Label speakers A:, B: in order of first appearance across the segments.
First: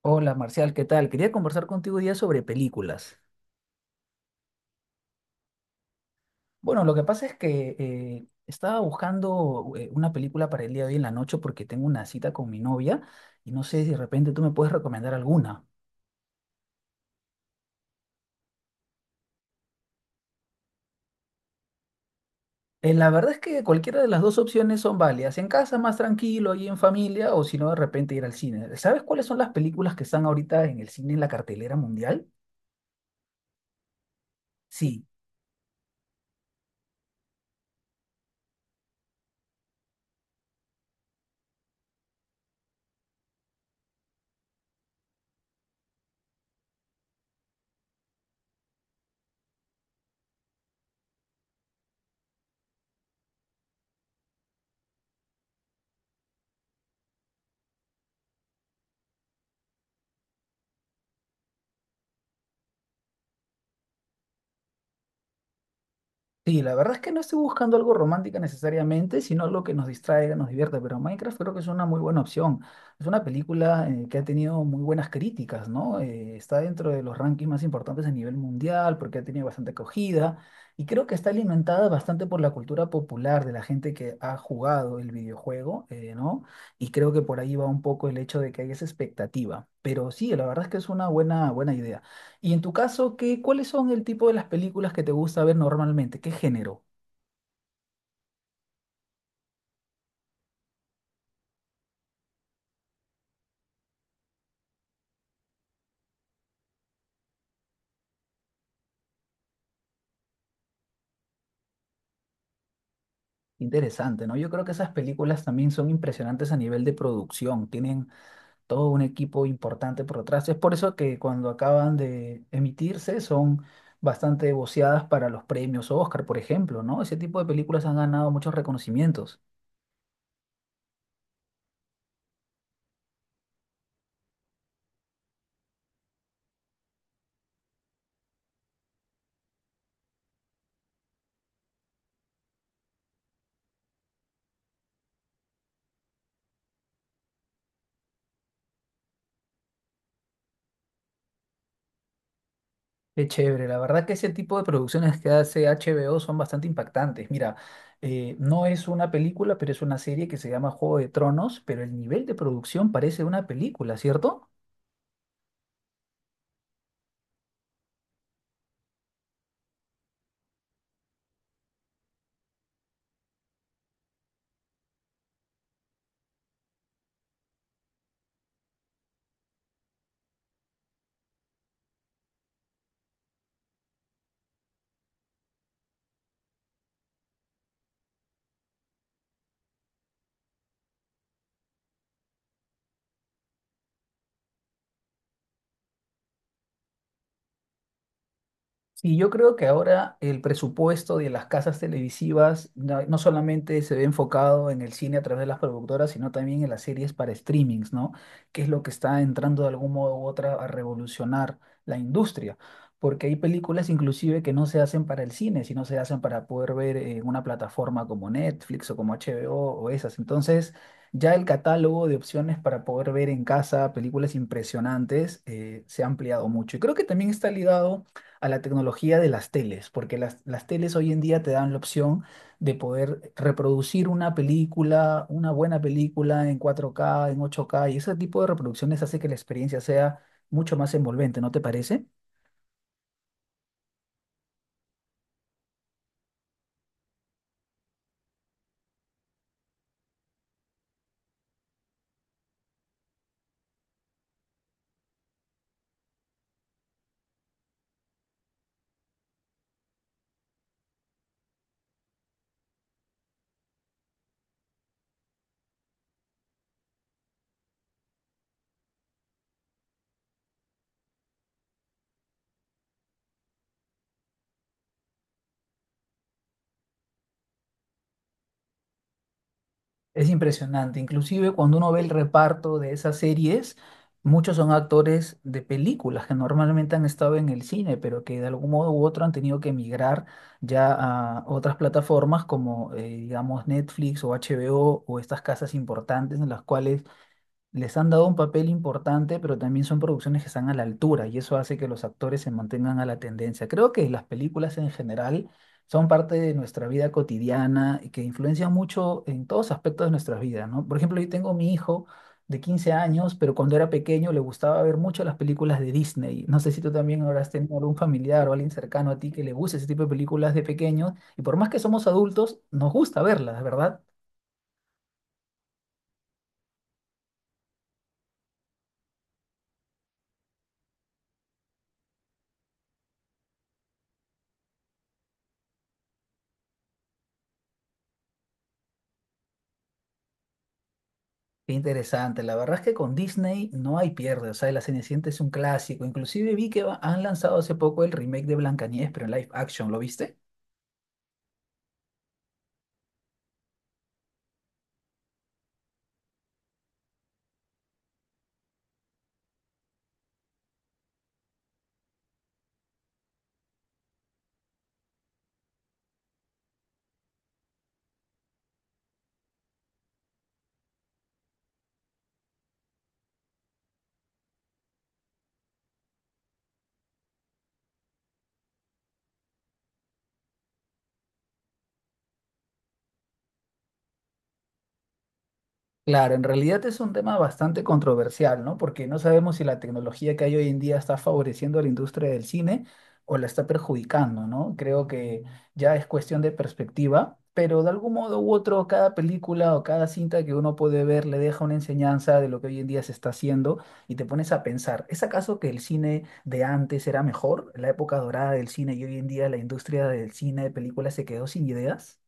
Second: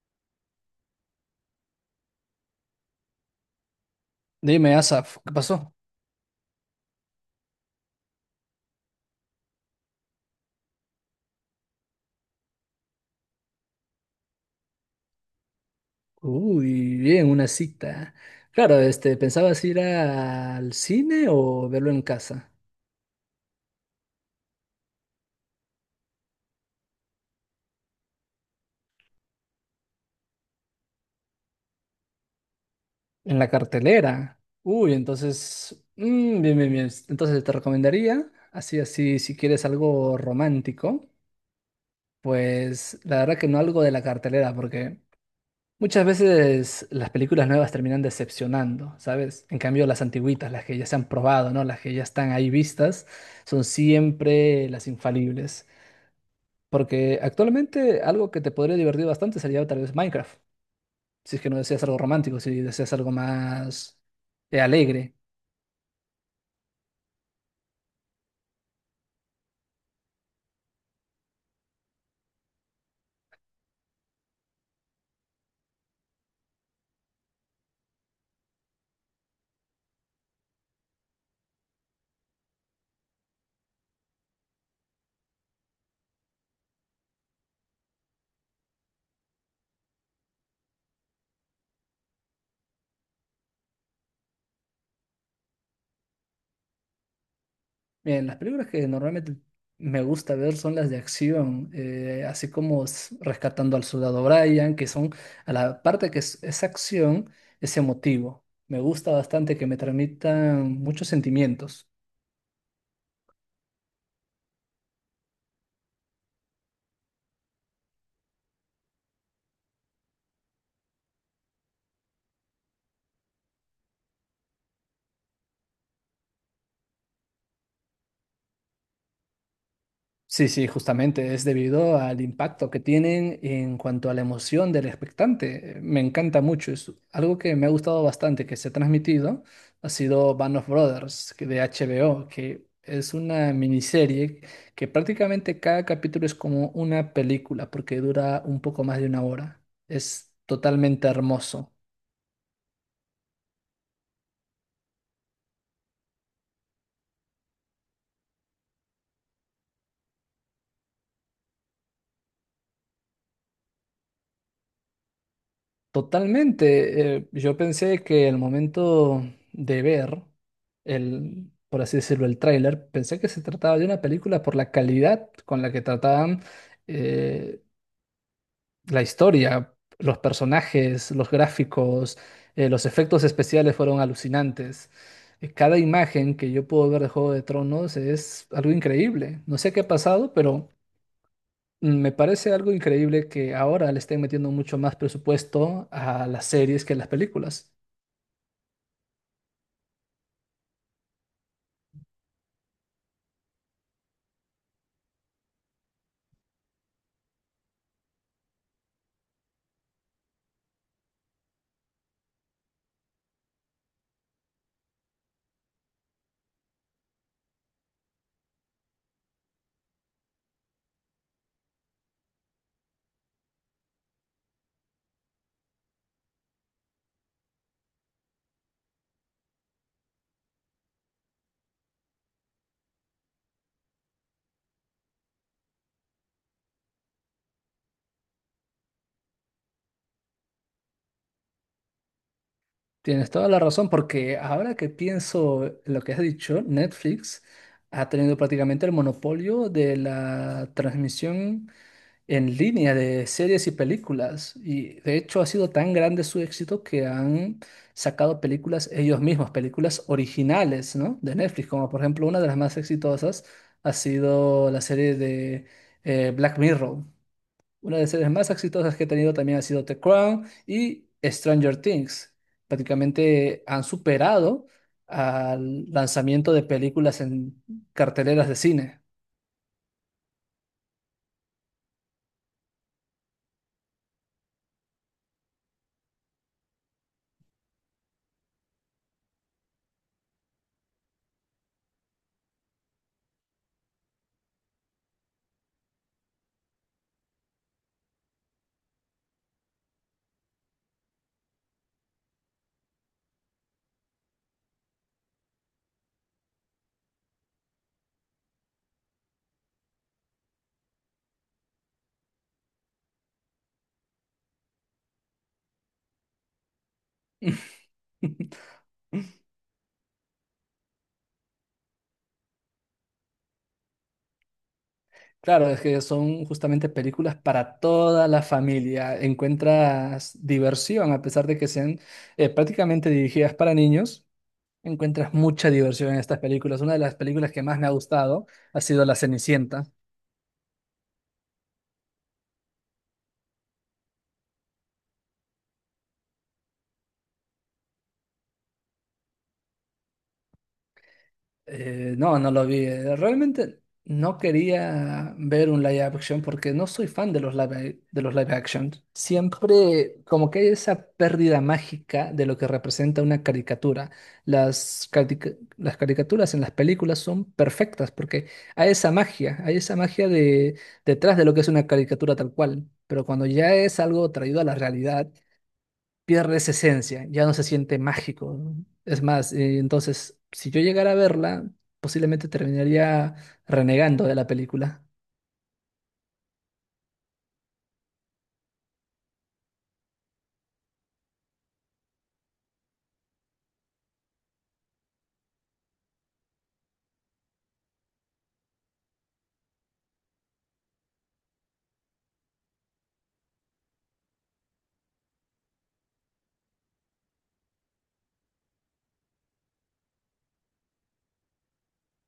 A: Hola Marcial, ¿qué tal? Quería conversar contigo hoy día sobre películas.
B: Dime, Asaf, ¿qué pasó?
A: Bueno, lo que pasa es que estaba buscando una película para el día de hoy en la noche porque tengo una cita con mi novia y no sé si de repente tú me puedes recomendar alguna.
B: Uy, bien, una cita. Claro, este, ¿pensabas ir al cine o verlo en casa?
A: La verdad es que cualquiera de las dos opciones son válidas. En casa más tranquilo ahí en familia o si no de repente ir al cine. ¿Sabes cuáles son las películas que están ahorita en el cine en la cartelera mundial?
B: En la cartelera. Uy,
A: Sí.
B: entonces, bien, bien, bien. Entonces te recomendaría, así, así, si quieres algo romántico, pues la verdad que no algo de la cartelera, porque muchas veces las películas nuevas terminan decepcionando, ¿sabes? En cambio, las antigüitas, las que ya se han probado, ¿no? Las que ya están ahí vistas, son siempre las infalibles. Porque actualmente algo que te podría divertir bastante sería tal vez Minecraft, si es que no deseas algo romántico, si deseas algo más alegre.
A: Sí, la verdad es que no estoy buscando algo romántico necesariamente, sino algo que nos distraiga, nos divierta, pero Minecraft creo que es una muy buena opción. Es una película que ha tenido muy buenas críticas, ¿no? Está dentro de los rankings más importantes a nivel mundial porque ha tenido bastante acogida y creo que está alimentada bastante por la cultura popular de la gente que ha jugado el videojuego, ¿no? Y creo que por ahí va un poco el hecho de que hay esa expectativa. Pero sí, la verdad es que es una buena, buena idea. Y en tu caso, ¿qué, cuáles son el tipo de las películas que te gusta ver normalmente? ¿Qué género?
B: Bien, las películas que normalmente me gusta ver son las de acción, así como Rescatando al Soldado Brian, que son, a la parte que es acción, es emotivo. Me gusta bastante que me transmitan muchos sentimientos.
A: Interesante, ¿no? Yo creo que esas películas también son impresionantes a nivel de producción, tienen todo un equipo importante por detrás. Es por eso que cuando acaban de emitirse son bastante voceadas para los premios Oscar, por ejemplo, ¿no? Ese tipo de películas han ganado muchos reconocimientos.
B: Sí, sí, justamente es debido al impacto que tienen en cuanto a la emoción del expectante. Me encanta mucho, es algo que me ha gustado bastante que se ha transmitido, ha sido Band of Brothers que de HBO, que es una miniserie que prácticamente cada capítulo es como una película porque dura un poco más de una hora. Es totalmente hermoso.
A: Qué chévere, la verdad que ese tipo de producciones que hace HBO son bastante impactantes. Mira, no es una película, pero es una serie que se llama Juego de Tronos, pero el nivel de producción parece una película, ¿cierto?
B: Totalmente. Yo pensé que el momento de ver el, por así decirlo, el tráiler, pensé que se trataba de una película por la calidad con la que trataban eh, la historia, los personajes, los gráficos, los efectos especiales fueron alucinantes. Cada imagen que yo puedo ver de Juego de Tronos es algo increíble. No sé qué ha pasado, pero Me parece algo increíble que ahora le estén metiendo mucho más presupuesto a las series que a las películas.
A: Sí, yo creo que ahora el presupuesto de las casas televisivas no solamente se ve enfocado en el cine a través de las productoras, sino también en las series para streamings, ¿no? Que es lo que está entrando de algún modo u otra a revolucionar la industria. Porque hay películas inclusive que no se hacen para el cine, sino se hacen para poder ver en una plataforma como Netflix o como HBO o esas. Entonces, ya el catálogo de opciones para poder ver en casa películas impresionantes se ha ampliado mucho. Y creo que también está ligado a la tecnología de las teles, porque las teles hoy en día te dan la opción de poder reproducir una película, una buena película en 4K en 8K y ese tipo de reproducciones hace que la experiencia sea mucho más envolvente, ¿no te parece?
B: Tienes toda la razón, porque ahora que pienso en lo que has dicho, Netflix ha tenido prácticamente el monopolio de la transmisión en línea de series y películas. Y de hecho ha sido tan grande su éxito que han sacado películas ellos mismos, películas originales, ¿no? De Netflix, como por ejemplo una de las más exitosas ha sido la serie de Black Mirror. Una de las series más exitosas que he tenido también ha sido The Crown y Stranger Things. Prácticamente han superado al lanzamiento de películas en carteleras de cine.
A: Es impresionante, inclusive cuando uno ve el reparto de esas series, muchos son actores de películas que normalmente han estado en el cine, pero que de algún modo u otro han tenido que emigrar ya a otras plataformas como, digamos, Netflix o HBO o estas casas importantes en las cuales les han dado un papel importante, pero también son producciones que están a la altura y eso hace que los actores se mantengan a la tendencia. Creo que las películas en general son parte de nuestra vida cotidiana y que influencian mucho en todos aspectos de nuestras vidas, ¿no? Por ejemplo, yo tengo mi hijo de 15 años, pero cuando era pequeño le gustaba ver mucho las películas de Disney. No sé si tú también habrás tenido algún familiar o alguien cercano a ti que le guste ese tipo de películas de pequeños y por más que somos adultos, nos gusta verlas, ¿verdad?
B: Claro, es que son justamente películas para toda la familia. Encuentras diversión, a pesar de que sean prácticamente dirigidas para niños, encuentras mucha diversión en estas películas. Una de las películas que más me ha gustado ha sido La Cenicienta.
A: Qué interesante, la verdad es que con Disney no hay pierde, o sea, La Cenicienta es un clásico, inclusive vi que han lanzado hace poco el remake de Blancanieves, pero en live action, ¿lo viste?
B: No, no lo vi. Realmente no quería ver un live action porque no soy fan de los live action. Siempre como que hay esa pérdida mágica de lo que representa una caricatura. Las, carica- las caricaturas en las películas son perfectas porque hay esa magia de, detrás de lo que es una caricatura tal cual. Pero cuando ya es algo traído a la realidad, pierde esa esencia, ya no se siente mágico, ¿no? Es más, entonces, si yo llegara a verla, posiblemente terminaría renegando de la película.
A: Claro, en realidad es un tema bastante controversial, ¿no? Porque no sabemos si la tecnología que hay hoy en día está favoreciendo a la industria del cine o la está perjudicando, ¿no? Creo que ya es cuestión de perspectiva, pero de algún modo u otro, cada película o cada cinta que uno puede ver le deja una enseñanza de lo que hoy en día se está haciendo y te pones a pensar, ¿es acaso que el cine de antes era mejor, la época dorada del cine y hoy en día la industria del cine de películas se quedó sin ideas?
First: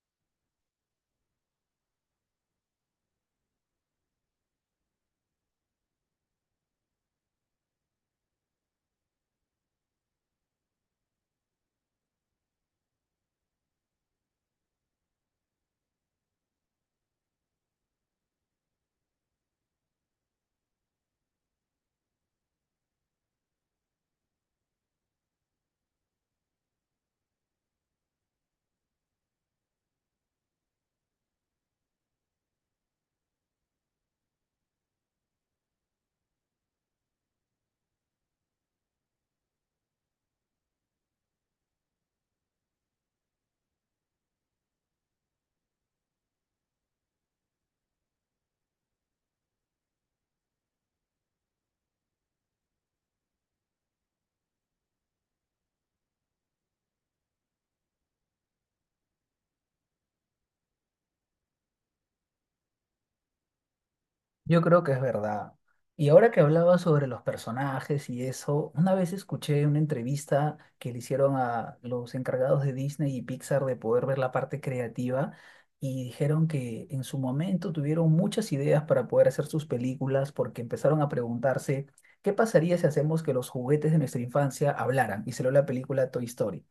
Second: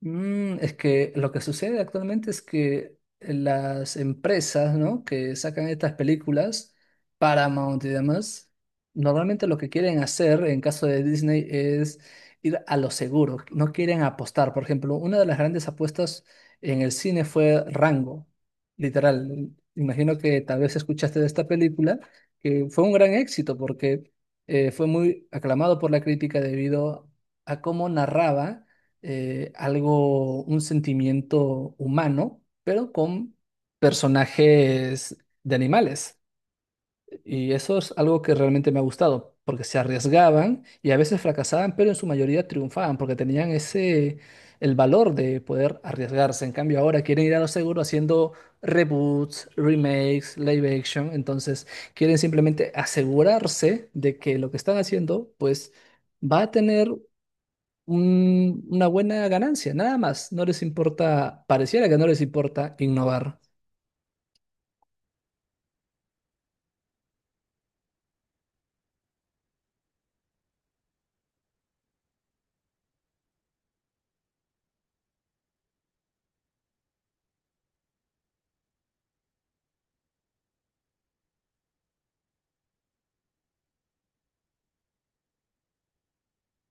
B: Es que lo que sucede actualmente es que las empresas, ¿no? que sacan estas películas, Paramount y demás, normalmente lo que quieren hacer en caso de Disney es ir a lo seguro, no quieren apostar. Por ejemplo, una de las grandes apuestas en el cine fue Rango, literal. Imagino que tal vez escuchaste de esta película, que fue un gran éxito porque fue muy aclamado por la crítica debido a cómo narraba algo, un sentimiento humano, pero con personajes de animales. Y eso es algo que realmente me ha gustado, porque se arriesgaban y a veces fracasaban, pero en su mayoría triunfaban, porque tenían ese, el valor de poder arriesgarse. En cambio, ahora quieren ir a lo seguro haciendo reboots, remakes, live action, entonces quieren simplemente asegurarse de que lo que están haciendo, pues va a tener una buena ganancia, nada más. No les importa, pareciera que no les importa innovar.
A: Yo creo que es verdad. Y ahora que hablaba sobre los personajes y eso, una vez escuché una entrevista que le hicieron a los encargados de Disney y Pixar de poder ver la parte creativa y dijeron que en su momento tuvieron muchas ideas para poder hacer sus películas porque empezaron a preguntarse qué pasaría si hacemos que los juguetes de nuestra infancia hablaran y salió la película Toy Story.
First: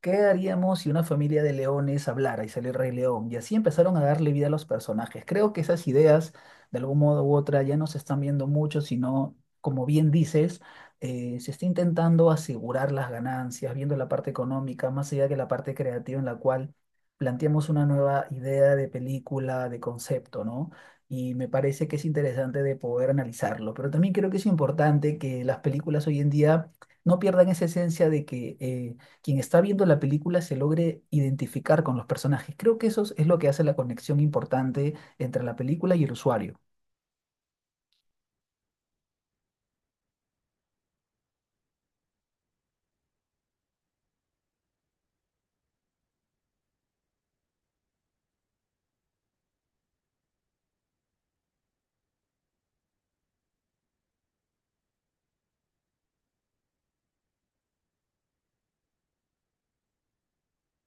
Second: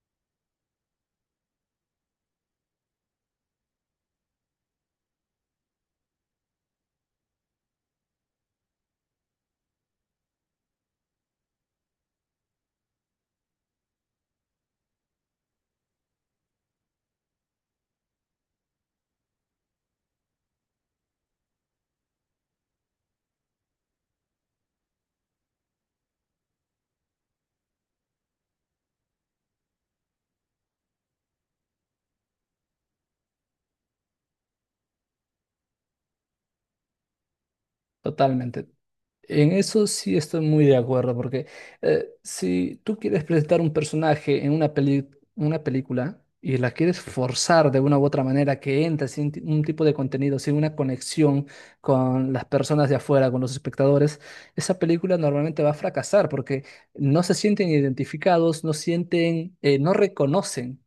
A: ¿Qué haríamos si una familia de leones hablara y sale el Rey León? Y así empezaron a darle vida a los personajes. Creo que esas ideas, de algún modo u otra, ya no se están viendo mucho, sino, como bien dices, se está intentando asegurar las ganancias, viendo la parte económica, más allá que la parte creativa en la cual planteamos una nueva idea de película, de concepto, ¿no? Y me parece que es interesante de poder analizarlo. Pero también creo que es importante que las películas hoy en día no pierdan esa esencia de que... quien está viendo la película se logre identificar con los personajes. Creo que eso es lo que hace la conexión importante entre la película y el usuario.
B: Totalmente. En eso sí estoy muy de acuerdo, porque si tú quieres presentar un personaje en una una película y la quieres forzar de una u otra manera que entre sin ti- un tipo de contenido, sin una conexión con las personas de afuera, con los espectadores, esa película normalmente va a fracasar porque no se sienten identificados, no sienten, no reconocen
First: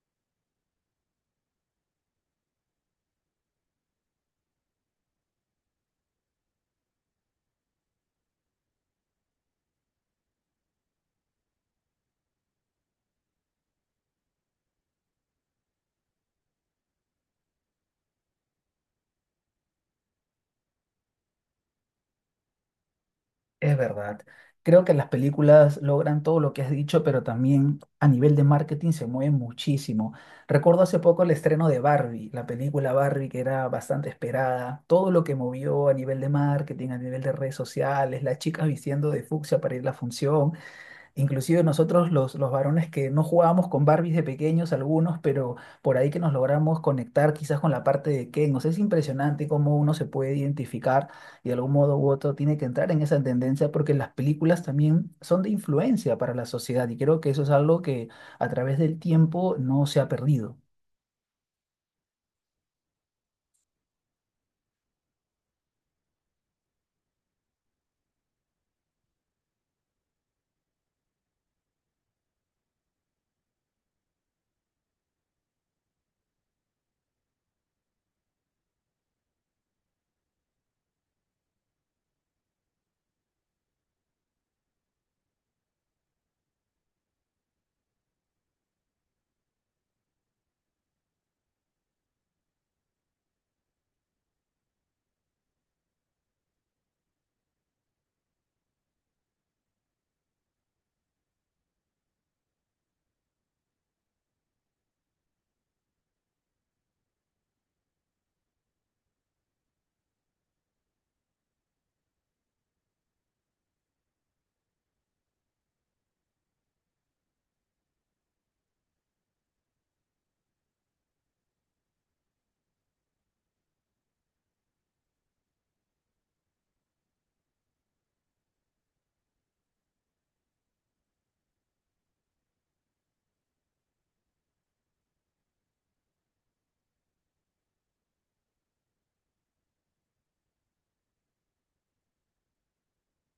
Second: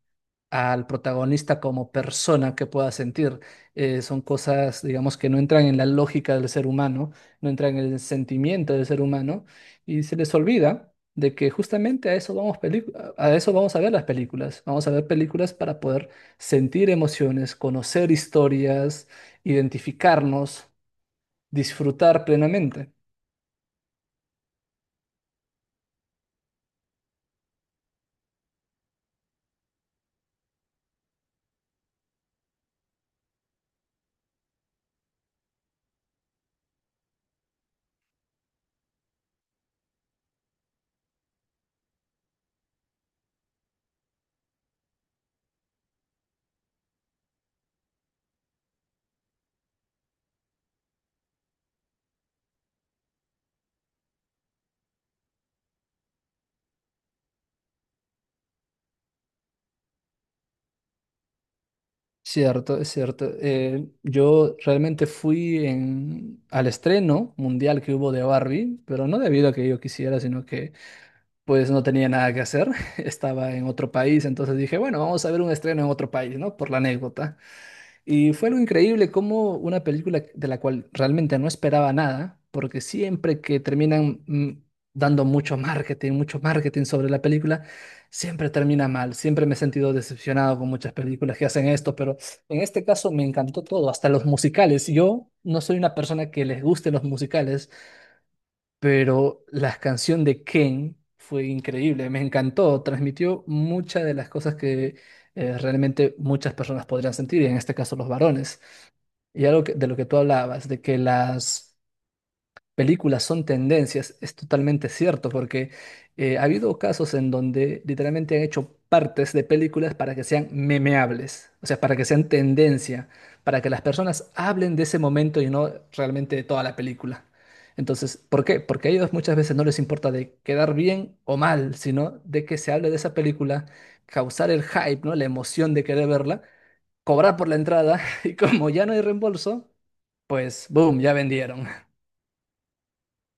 B: al protagonista como persona que pueda sentir. Son cosas, digamos, que no entran en la lógica del ser humano, no entran en el sentimiento del ser humano, y se les olvida de que justamente a eso vamos, a eso vamos a ver las películas. Vamos a ver películas para poder sentir emociones, conocer historias, identificarnos, disfrutar plenamente.
A: Es verdad. Creo que las películas logran todo lo que has dicho, pero también a nivel de marketing se mueven muchísimo. Recuerdo hace poco el estreno de Barbie, la película Barbie que era bastante esperada, todo lo que movió a nivel de marketing, a nivel de redes sociales, la chica vistiendo de fucsia para ir a la función. Inclusive nosotros los varones que no jugábamos con Barbies de pequeños algunos, pero por ahí que nos logramos conectar quizás con la parte de Ken. O sea, es impresionante cómo uno se puede identificar y de algún modo u otro tiene que entrar en esa tendencia porque las películas también son de influencia para la sociedad y creo que eso es algo que a través del tiempo no se ha perdido.
B: Cierto, es cierto. Yo realmente fui al estreno mundial que hubo de Barbie, pero no debido a que yo quisiera, sino que pues no tenía nada que hacer. Estaba en otro país, entonces dije, bueno, vamos a ver un estreno en otro país, ¿no? Por la anécdota. Y fue algo increíble como una película de la cual realmente no esperaba nada, porque siempre que terminan dando mucho marketing sobre la película, siempre termina mal. Siempre me he sentido decepcionado con muchas películas que hacen esto, pero en este caso me encantó todo, hasta los musicales. Yo no soy una persona que les guste los musicales, pero la canción de Ken fue increíble, me encantó, transmitió muchas de las cosas que realmente muchas personas podrían sentir, y en este caso los varones. Y algo de lo que tú hablabas, de que las películas son tendencias, es totalmente cierto, porque ha habido casos en donde literalmente han hecho partes de películas para que sean memeables, o sea, para que sean tendencia, para que las personas hablen de ese momento y no realmente de toda la película. Entonces, ¿por qué? Porque a ellos muchas veces no les importa de quedar bien o mal, sino de que se hable de esa película, causar el hype, ¿no? La emoción de querer verla cobrar por la entrada y como ya no hay reembolso, pues boom, ya vendieron.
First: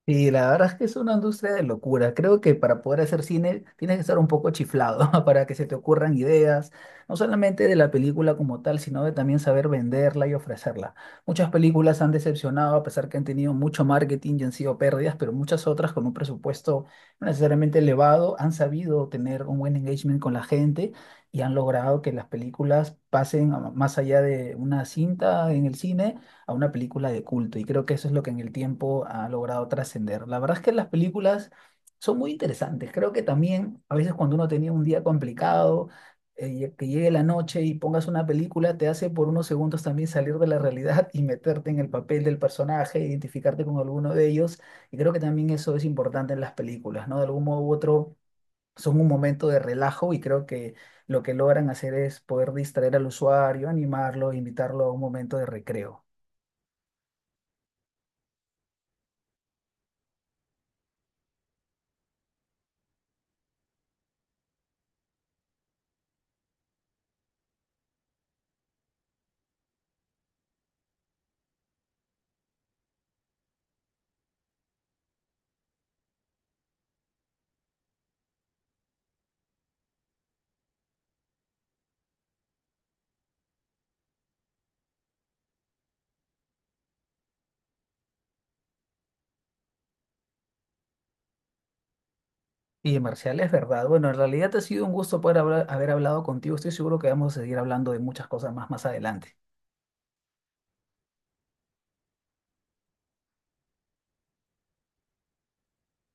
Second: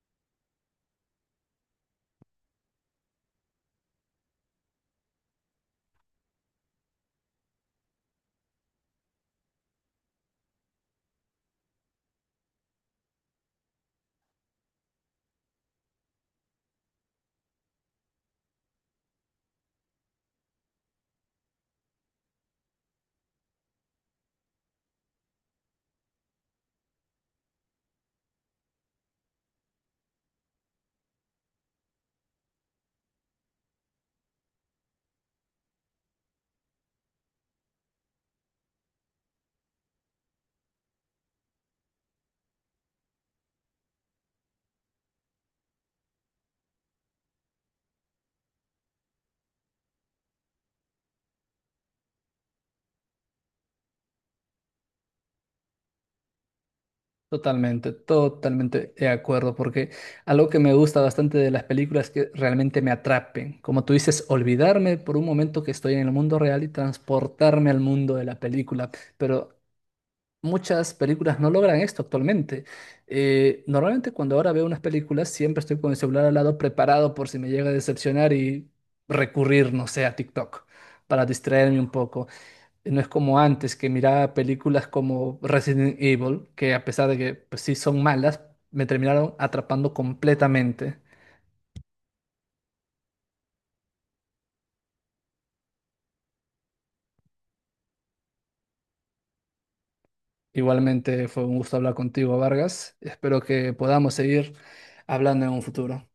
A: Y la verdad es que es una industria de locura. Creo que para poder hacer cine tienes que estar un poco chiflado para que se te ocurran ideas, no solamente de la película como tal, sino de también saber venderla y ofrecerla. Muchas películas han decepcionado a pesar que han tenido mucho marketing y han sido pérdidas, pero muchas otras con un presupuesto no necesariamente elevado han sabido tener un buen engagement con la gente y han logrado que las películas más allá de una cinta en el cine a una película de culto y creo que eso es lo que en el tiempo ha logrado trascender. La verdad es que las películas son muy interesantes. Creo que también a veces cuando uno tenía un día complicado, que llegue la noche y pongas una película, te hace por unos segundos también salir de la realidad y meterte en el papel del personaje, identificarte con alguno de ellos. Y creo que también eso es importante en las películas, ¿no? De algún modo u otro son un momento de relajo y creo que lo que logran hacer es poder distraer al usuario, animarlo, invitarlo a un momento de recreo.
B: Totalmente, totalmente de acuerdo, porque algo que me gusta bastante de las películas es que realmente me atrapen. Como tú dices, olvidarme por un momento que estoy en el mundo real y transportarme al mundo de la película. Pero muchas películas no logran esto actualmente. Normalmente cuando ahora veo unas películas, siempre estoy con el celular al lado preparado por si me llega a decepcionar y recurrir, no sé, a TikTok para distraerme un poco. No es como antes que miraba películas como Resident Evil, que a pesar de que pues, sí son malas, me terminaron atrapando completamente.
A: Y Marcial, es verdad. Bueno, en realidad ha sido un gusto poder haber hablado contigo. Estoy seguro que vamos a seguir hablando de muchas cosas más adelante.
B: Igualmente fue un gusto hablar contigo, Vargas. Espero que podamos seguir hablando en un futuro.